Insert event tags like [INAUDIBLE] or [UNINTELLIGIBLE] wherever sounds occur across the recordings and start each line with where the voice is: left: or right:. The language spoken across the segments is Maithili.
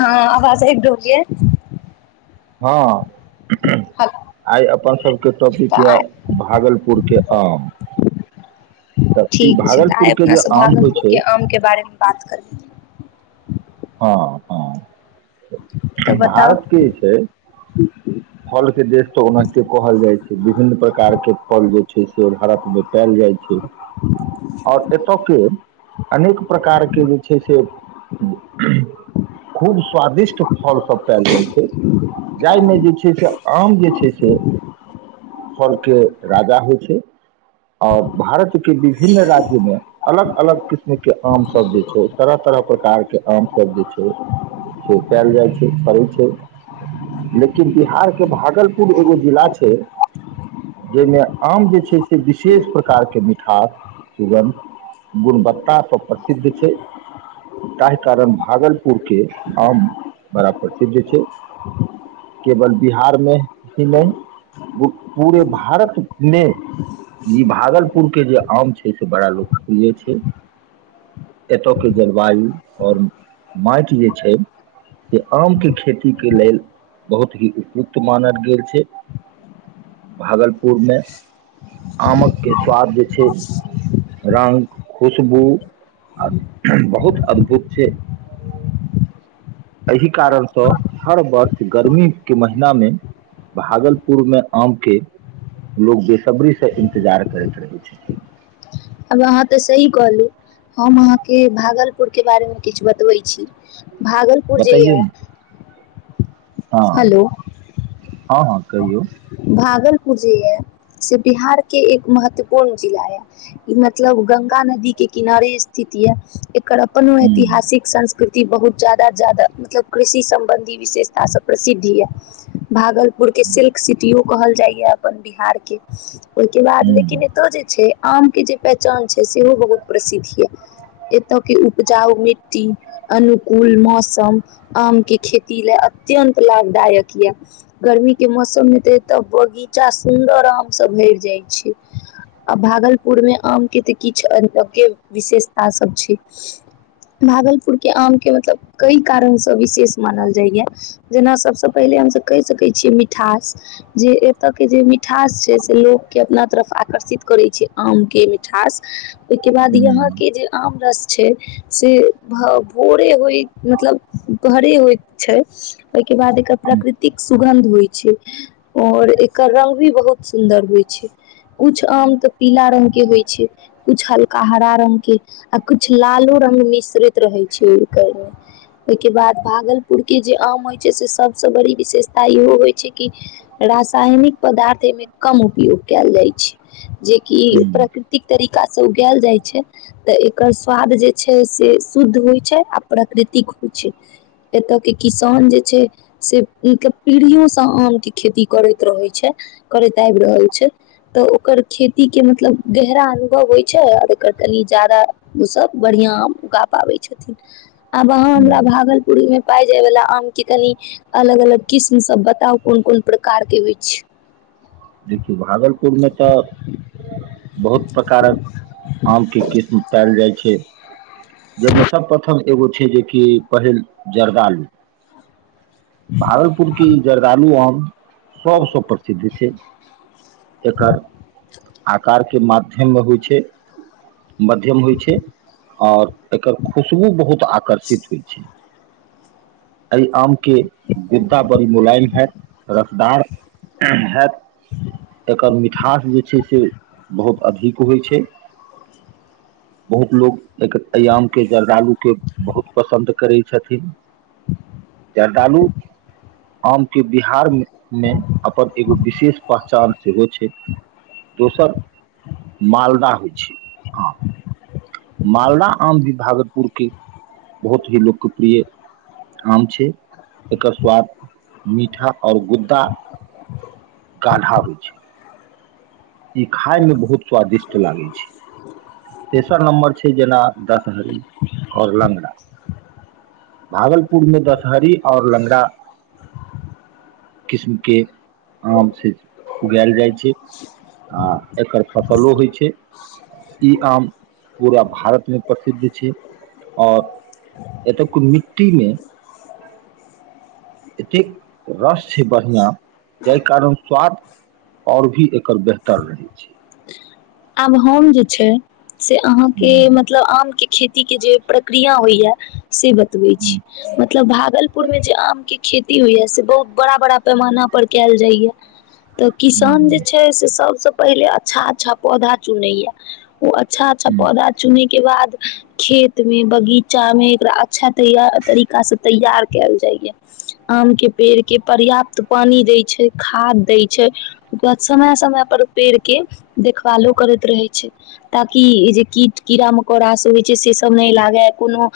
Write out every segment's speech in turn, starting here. left: हँ आवाज एक ोगए।
right: हँ।
left: हेलो
right: आइ अपन सभके
left: तऽ
right: टॉपिक यए
left: आइ
right: भागलपुरके आम। तऽ ई
left: ठीक छै तऽ
right: भागलपुर
left: आइ
right: के
left: अपना
right: जे
left: सब
right: आम होइ
left: भागलपुर
right: छै
left: के आम के बारे मे बात कर [UNINTELLIGIBLE]
right: हँ
left: तऽ
right: हँ।
left: बताउ
right: भारतके जे छै फलके देश तऽ ओनाके कहल जाइत छै विभिन्न प्रकारके फल जे छै से भारत देखायल जाइ छै। आओर एतय के अनेक प्रकारके जे छै से खूब स्वादिष्ट फल सब पायल जाइ छै जाहिमे जे छै आम जे छै से फल के राजा होइ छै आओर भारत के विभिन्न राज्य मे अलग अलग किस्म के आम सब जे छै तरह तरह प्रकार के आम सब जे छै से पायल जाइ छै पड़ै छै लेकिन बिहार के भागलपुर एगो जिला छै जाहिमे आम जे छै से विशेष प्रकार के मिठास सुगंध गुणवत्ता सब प्रसिद्ध छै ताहि कारण भागलपुर के आम बड़ा प्रसिद्ध छै। केवल बिहारमे ही नहि पूरे भारतमे ई भागलपुर के जे आम छै से बड़ा लोकप्रिय छै एतय के जलवायु आओर माटि जे छै से आमके खेतीीक के लेल बहुत ही उपयु्त मानल गेल छै भागलपुर मे आमक के स्वाद जे छै रंगग खुशबू आ बहुत अद्भुत छै। एहि कारणसँ हर वर्ष गर्मीके महीनामे भागलपुरमे आमके लोक बेसब्रीसँ इन्तजार करैत रहै छथिन।
left: आब अहाँ तऽ सही कहलू हम अहाँके भागलपुरके बारेमे किछु बतबै छी। भागलपुर
right: बतैयौ
left: जिलिया
right: ने हँ
left: हेलो
right: हँ हँ कहियौ
left: भागल जे ये से बिहार के एक महत्वपूर्ण जिला ये मतलब गंगा नदी के किनारे स्थित ये एकर अपनो
right: हूँ
left: ऐतिहासिक संस् ृति बहुत जा्यदा जादा मतलब कृषि सम्बन्धी विशेषता सब प्रसिद्धि यै भागलपुर बुरके
right: हूँ
left: सिल्क सिटियो कहल जाइया अपन बिहार के। ओहिके बाद लेकिन
right: हूँ
left: एतौ जे छै आम के जे पहचान छै सेहो बहुत प्रसिद्ध ये एतय के उपजाउ मिट्टी अनुकूल मौसम आम के खेती ले अत्यंत लाभदायक यए गर्मी के मौसम मे तऽ एत बगीचा सुन्दर आम सब भरि जाइ छै आ भागलपुर मे आम के तऽ किछु अ के विशेषता सब छै भागलपुर के आम के मतलब कई कारणसँ विशेष मानल जाइया। जेना सभसँ पहिले हमसभ कहि सकै छियै मिठास जे एतयके जे मिठास छै से लोकके अपना तरफ आकर्षित करै छै आमके मिठास ओहिके बाद
right: हूँ
left: यहाँके जे आम रस छै से भ भोरे होय मतलब भरे होइत छै। ओहिके बाद एकर
right: हूँ
left: प्रकृतिक सुगंध होइ छै और एकर रंग भी बहुत सुन्दर होइ छै कुछ आम तऽ पीला रंग के होइ छै कुछ हल्का हरा रंग के आ कुछ लालो रंगग मिश्रित रहे छै मे ओहिके बाद भागलपुर के जे आम हो सबस बड़ी विशेषता इहो होइ छै कि रसायनिक पदार्थ एहिमे कम उपयोग कयल जाइ छै। जेकी
right: हूँ
left: प्रकृतिक तर ु्का से उगायल जाय छै तऽ एकर स्वाद जे छै से शुद्ध होइ छै आ प्रकृतिक होइ छै एतय के किसान जे खब रहल ओ ख मतब गहरा अ होइ छै जा ओ बढ़
right: हूँ।
left: भुर के कनि अलग अलग किस्म सब बताउ कोन कोन प्रकार के होइ
right: देखियौ भागलपुरमे तऽ बहुत प्रकारक आमके किस्मत पल जाइ छै। जाहिमे सभप्रथम एगो छै जेकि पहिल जर्दालु भागलपुर के ई जर्दालु आम सभसँ प्रसिद्ध छै। एकर आक के माध्यममे होइ छै मध्यम होइ छै आओर एकर खुशबू बहुत आकर्षित होइ छै। एहि आम के विवधा बड़ी मुलायम हैत रसदार हैत
left: ह।
right: एकर मिठास जे छै से बहुत अधिक होइ छै बहुत लोकोग एक एहि आम के जर्दालु के बहुत पसन्द करै छथिन जर्दालु आम के बिहार मे अपन एगो विशेष पहचान सेहो छै दोसर मालदा होइ छै आम मालदाह आम भी भागलपुरके बहुत ही लोकप्रिय आम छै एकर स्वाद मीठा आओर गुद्दा गाढ़ा होइ छै। ई खायमे बहुत स्वादिष्ट लागै छै तेसर नम्बर छै जेना दशहरी आओर लगरा भागलपुरमे दशहरी आओर ल्गरा किस्मके आम छै उगायल जाइ छै आ एकर फसलो होइ छै ई आम पूरा भारतमे प्रसिद्ध छै आओर एतयक मिट्टीमे एतेक रस छै बढ़िआँ जाहि कारण स्वाद आओर भी एकर बेहतर रहै छै।
left: आब हम जे छै से अहाँके
right: हुं,
left: मतलब आम के खेती के जे प्रक्रिया होइया से बतबै छी
right: हुं,
left: मतलब भागल भपुरमे जे आमके खेती होइए से बहुत बड़ा बड़ा पैमाना पर कयल जाइएा। तऽ किसान जे छै से सभसँ पहिल अच्ाच्छा पौधा चुनैया ओ अच्छा अच्छा
right: हुं,
left: पौधा चुने के बाद खेत मे बगीचा मे एकरा अच्छा तैय तरीका से तैयार कयल जाइया आम के पेड़ के पर्याप्त पानी दै छै खाद दै छै ओकर बाद समय समय पर पेड़ के देखभालो करैत रहे छै ताकि जे कीट कीड़ा मकोड़ा से होइ छै से सब नहि लागे कोनो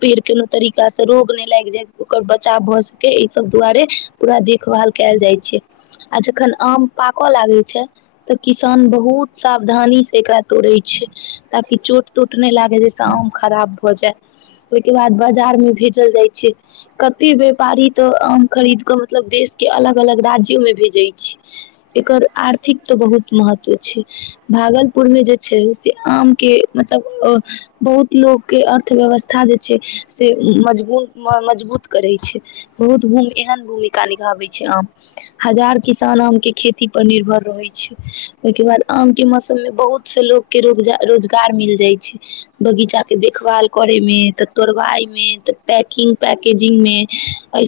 left: पेड़ कोनो तरीका से रोग नहि लागि जाय ओकर बचाव भए सके ई सब दुआारे पूरा देखभाल कयल जाय छै आ जखन आम पाकऽ लागे छै तऽ किसान बहुत बहुत सावधानी से एकरा तोड़े छै ताकि चोट तोट नहि लागे जाहिस आम खराब भ जाय ओहिके बाद बाजार में भेजल जाय छै कते व्यापारी तऽ आम खरीद के मतलब देश के अलग अलग राज्यो में भेजे छै एकर आर्थिक तऽ बहुत महत्व भागलपुर मे जे छै से आम के मतलब बहुत लोक के अर्थव्यवस्था जे छै से मजबून मजबूत करै छै बहुतू एहन भूमिका निभाबै छै आम हजार किसान आम के खेती पर निर्भर रहै छै। ओहिके बाद आम के मौसम में बहुत से लोग के रोज रोजगार मिल जाय छै बगीचा के देखभाल करे में त तोड़वााय में त पैकिंग पैकेजिंग में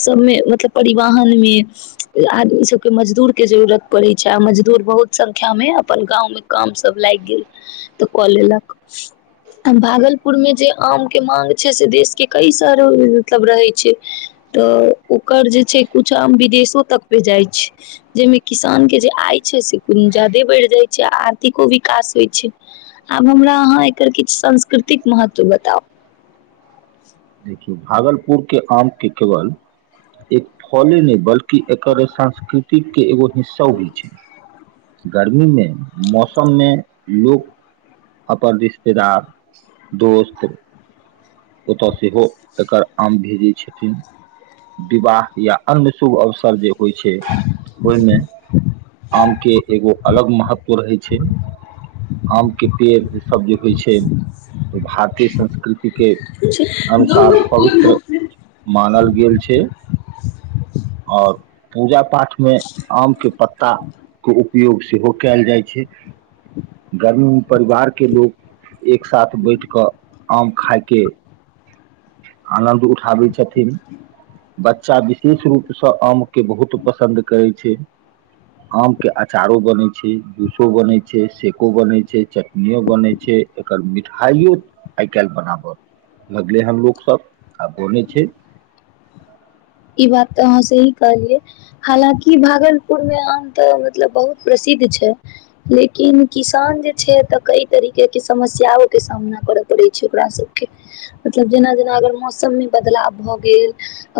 left: सब मे मतलब परिवहन में आदमी सब के मजदूर के जरुररत पड़े छै आ मजदूर बहुत संख्या मे अपन गाँव में काम सब लागि गेल तऽ कऽ लेलक। भागलपुर में जे आम के मांग छै से देश के कैस मतलब रहै छै। तऽ ओकर जे छै कुछ आम विदेशो तक पे जाइ छै जाहिमें किसान के जे आय छै से कोनो जाादे बढ़ि जाइ छै आर्थिको विकास होइ छै आब हमरा अहाँ एकर किछु सांस्कृतिक महत्व बताउ।
right: देखियौ भागलपुर के आम के केवल एक फले नहि बल्कि एकर सांस्कृतिक के एगो हिस्सा भी छै। गर्मी मे मौसम मे लोक अपन रिश्तेदार दोस्त ओतऽ सेहो एकर आम भेजै छथिन विवाह या अन््य शुभ अवसर जे होइ छै ओहिमे -आम के एगो अलग महत्व। रहै छै आम के पेड़। [UNINTELLIGIBLE] सभ जे होइ छै ओ भारतीय संस्कृतिके। [UNINTELLIGIBLE] अनुसार पवित्र मानल गेल छै आओर पूजा पाठ मे आम के पत्ता के उपयोग सेहो कयल जाइ छै गर्मी को परिवार के लोकोग एक सााथ बैठ कऽ आम खाायके आनन्द उठाबी छथि। थम। बच्चा विशेष रूपसँ आमके बहुत पसन्द करैत छै आमके अचारो बनैत छै जूसो बनै छै सेको बनै छै चटनिो बनै छै एकर मिठाइो आइ काल्हि बनाबऽ। लगले हन लोकग सब आ बोलै छै। [UNINTELLIGIBLE]
left: ई बात तऽ अहाँ से ही कहलियै हालकि भागलपुर मे आम तऽ मतलब बहुत प्रसिद्ध छै लेकिन किसान जे छै तऽ कई तरीके के समस्यं के सामना करऽ पड़े छै ओकरा सबके मतलब जेना- जेना अगर मौसम मे बदलाव भऽ गेल।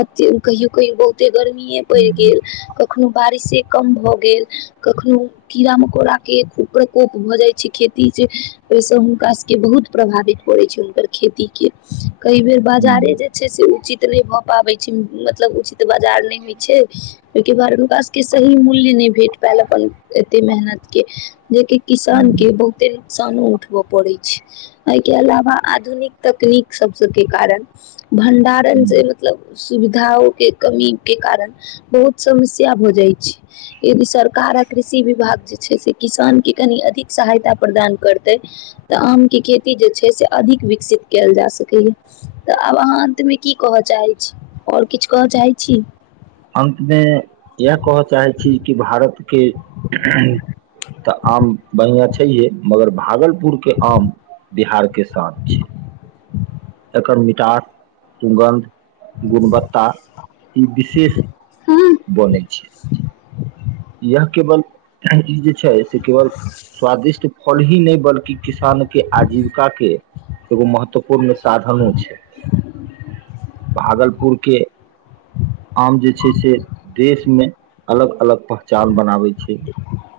left: [UNINTELLIGIBLE] कहियो -कहियो बहुत। गर्मीे पड़ि
right: हूं
left: गेल कखनो बारिशे। [UNINTELLIGIBLE] कम भऽ गेल कखनो कीड़ा मकोड़ा के खूब प्रकोप भऽ जाइत छै खेती जे ओहिसँ हुनका सभके बहुत प्रभावित पड़ैत छै हुनकर खेतीीक के। [UNINTELLIGIBLE] कई बेर
right: हूं
left: बाजारे जे छै से उचित नहि भए पाबे छै। [UNINTELLIGIBLE] मतलब उचित बाजार नहि होइ छै ओहिके बारे हुनका। के सही मूल्य नहि भेट पायल अपन एते मेहनत के जेक किसान
right: हूं
left: के बहुते नुकसानो उठबऽ पड़े छै एहि के अलावा आधुनिक तकनीक सब -सब के कारण भंडारण
right: हूं
left: जे मतलब। सुविधाओे कमीके कारण बहुत समस्या भऽ जाइत छै यदि सरकार आ कृषि विभाग जे छै से किसानके कनि अधिक सहायता प्रदान करतै तऽ आमके खेती जे छै से अधिक विकसित कयल जा सकैए तऽ आब अहाँ अन्तमे की कहय चाहैत छी। आओर किछु कर चइ छी। [UNINTELLIGIBLE]
right: अन्तमे इएह कहऽ चाहै छी कि भारत- के तऽ आम बढ़िआं छैहे मगर भागलपुर। पुर के आम बिहार के शान छै। [UNINTELLIGIBLE]
left: हं। [UNINTELLIGIBLE]
right: एकर मिठास सुगन्ध। [UNINTELLIGIBLE] गुणवत्ता ई विशेष- बनै छै। [UNINTELLIGIBLE]
left: हं। [UNINTELLIGIBLE]
right: यह केवल जे। [UNINTELLIGIBLE] छै से केवल स्वादिष्ट फल ही नहि बल्कि किसान के आजीविका के। [UNINTELLIGIBLE] एगो महत्व। [UNINTELLIGIBLE] पुर मे साधनो छै भागलपुर। [UNINTELLIGIBLE] के। [UNINTELLIGIBLE] आम जे छै से देशमे अलग- अलग पहचान बनाबै छै। [UNINTELLIGIBLE]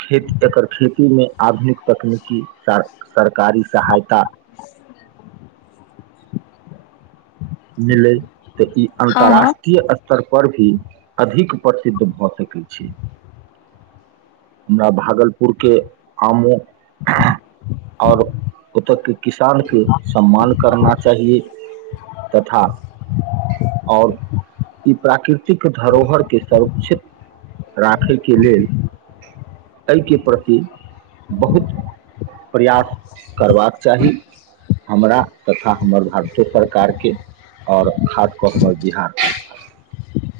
right: खेत एकर खेतीमे आधुनिक तकनीकी सरकारी सहायता। [UNINTELLIGIBLE] इनले। [UNINTELLIGIBLE] तऽ ई
left: हँ हँ
right: अन्तर्राष्ट्रीय स्तर पर भ। [UNINTELLIGIBLE] अधिक प्रसिद्ध भऽ सकै छै- हमरा भागलपुर के आमो -और ओत के। किसानके सम्मान करना चाहिए। [UNINTELLIGIBLE] था -और ई प्राकृतिक। धरोहर के संरक्षित। [UNINTELLIGIBLE] राखयके लेल एहिके प्रति बहुत प्रयास करबाक चाही हमरा तथा हमर भारतो सरकारके। आओर खाट कऽ हमर बिहार।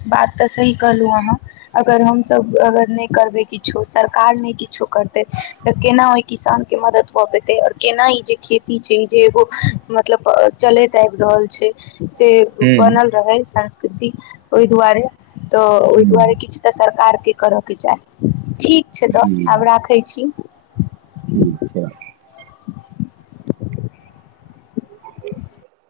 left: बात तऽ सही कहलहु अहाँ अगर हमसभ अगर नहि करबै किछो सरकार नहि किछो करतै तऽ केना ओहि किसान के मदद कऽ पेतै आओर केना ई जे खेती छै ई जे एगो मतलब चलैत आबि रहल छै से
right: के हुं
left: बनल रहै सं कृति। [UNINTELLIGIBLE] ओहि दुआरे। [UNINTELLIGIBLE] तऽ ओहि दुआरे
right: हुं
left: किछु तऽ सरकार ी कर के चइ। ठीक छै तऽ
right: जी
left: आब राखै छी।
right: ठीक छै [INAUDIBLE]